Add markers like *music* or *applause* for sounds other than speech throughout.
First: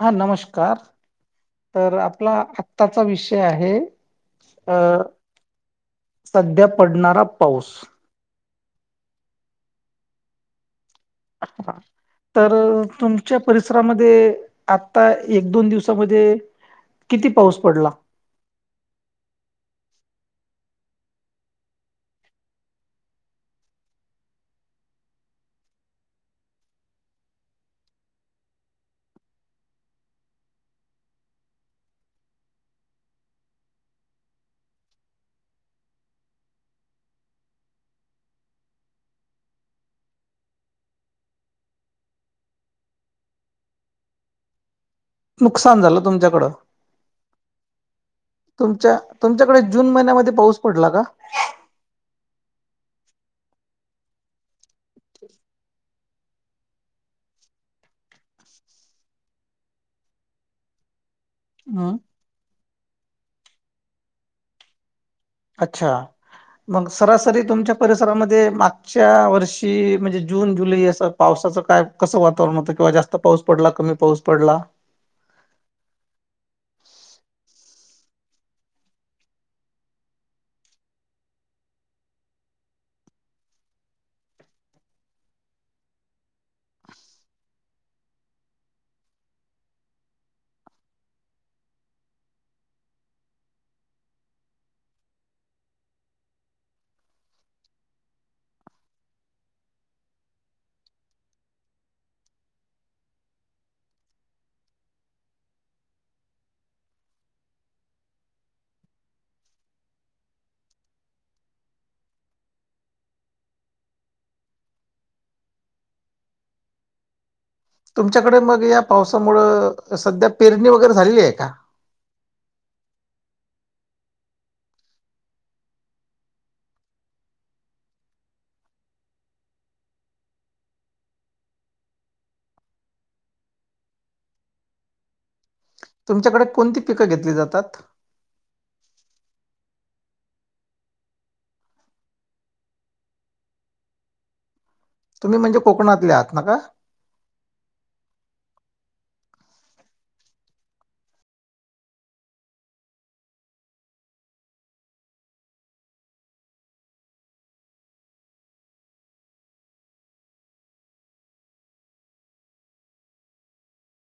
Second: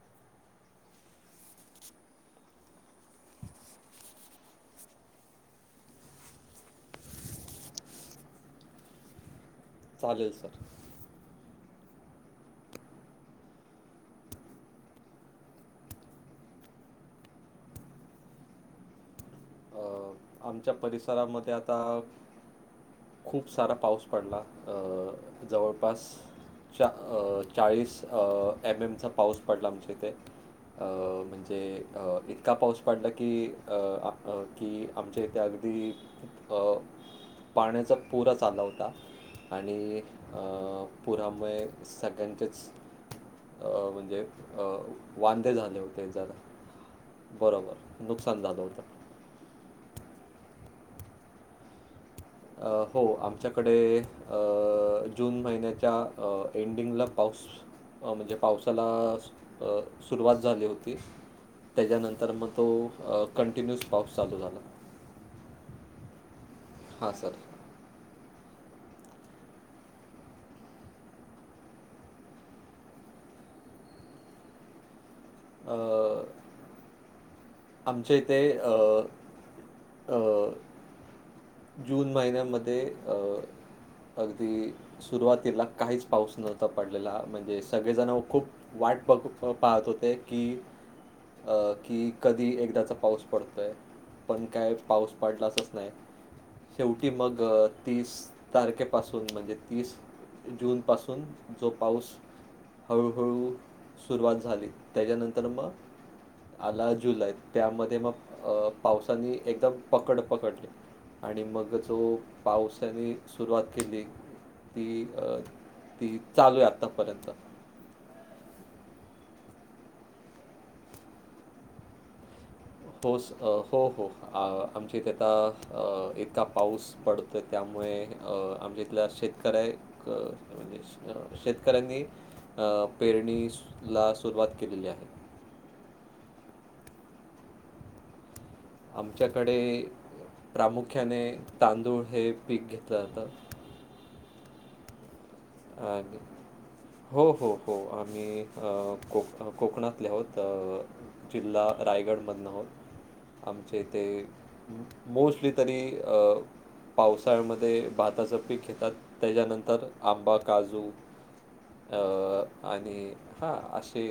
हा नमस्कार, तर आपला आत्ताचा विषय आहे अ सध्या पडणारा पाऊस चालेल सर. *inaudible* *unintelligible* तर तुमच्या परिसरामध्ये, आता एक दोन दिवसामध्ये किती पाऊस पडला? अ, आमच्या परिसरामध्ये आता खूप सारा पाऊस पडला अ जवळपास चा अ चाळीस एम एमचा पाऊस पडला आमच्या इथे. अ म्हणजे अ इतका पाऊस पडला की अ आता की. आमच्या इथे अगदी पाण्याचा पुरा च आला होता. आणि अ पुरामुळे सगळ्यांचेच अ म्हणजे अ वांदे झाले नुकसान झालं होते जरा तुमच्याकडं बरोबर नुकसान झालं होतं. तुमच्या तुमच्याकडे जून महिन्यामध्ये पाऊस पडला का? हो आमच्याकडे जून महिन्याच्या एंडिंगला पाऊस अ म्हणजे पावसाला सुरुवात झाली होती हम्म त्याच्यानंतर मग तो कंटिन्युस पाऊस चालू झाला. अच्छा मग हां, सर. सरासरी तुमच्या परिसरामध्ये मागच्या वर्षी म्हणजे जून जुलै असं पावसाचं काय कसं वातावरण होतं किंवा जास्त पाऊस पडला कमी पाऊस पडला? अ आमच्या इथे अ अ जून महिन्यामध्ये अ अगदी सुरुवातीला काहीच पाऊस नव्हता पडलेला म्हणजे सगळेजण खूप वाट बघ पाहत होते की अ की कधी एकदाचा पाऊस पडतोय पण काय पाऊस पडलाचच नाही. शेवटी मग तीस तारखेपासून म्हणजे तीस जून पासून जो पाऊस हळूहळू सुरुवात झाली त्याच्यानंतर मग आला जुलाई त्यामध्ये मग पावसानी एकदम पकड पकडली. आणि मग जो पावसाने सुरुवात केली ती अ ती चालू आहे आत्तापर्यंत. तुमच्याकडे मग या पावसामुळं सध्या पेरणी वगैरे झालेली आहे का? पाऊस अ हो हो हो आमच्या इथे आता अ इतका पाऊस पडतोय त्यामुळे अ आमच्या इथल्या शेतकर्या अ शेतकऱ्यांनी अ पेरणीस ला सुरुवात केलेली आहे. तुमच्याकडे कोणती पिकं घेतली जातात? आमच्याकडे प्रामुख्याने तांदूळ हे पीक घेतलं जातं. तुम्ही म्हणजे कोकणातले आणि आहात ना का? हो हो हो आम्ही अ कोक कोकणातले आहोत अ जिल्हा रायगड मधनहर आमचे ते मोस्टली तरी अ पावसाळ्यामध्ये भाताचं पीक घेतात त्याच्यानंतर आंबा काजू या आणि हा असे.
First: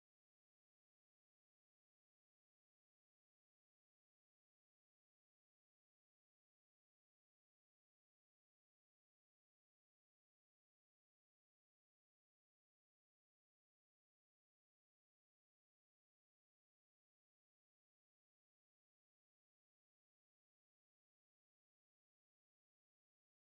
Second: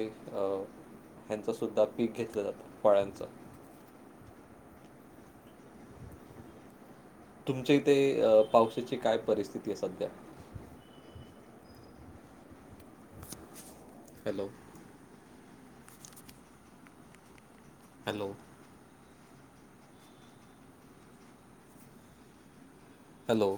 ह्यांचं सुद्धा पीक घेतलं जातं फळ्यांचं. तुमच्या इथे पावसाची काय परिस्थिती आहे सध्या? हॅलो. हॅलो. हॅलो.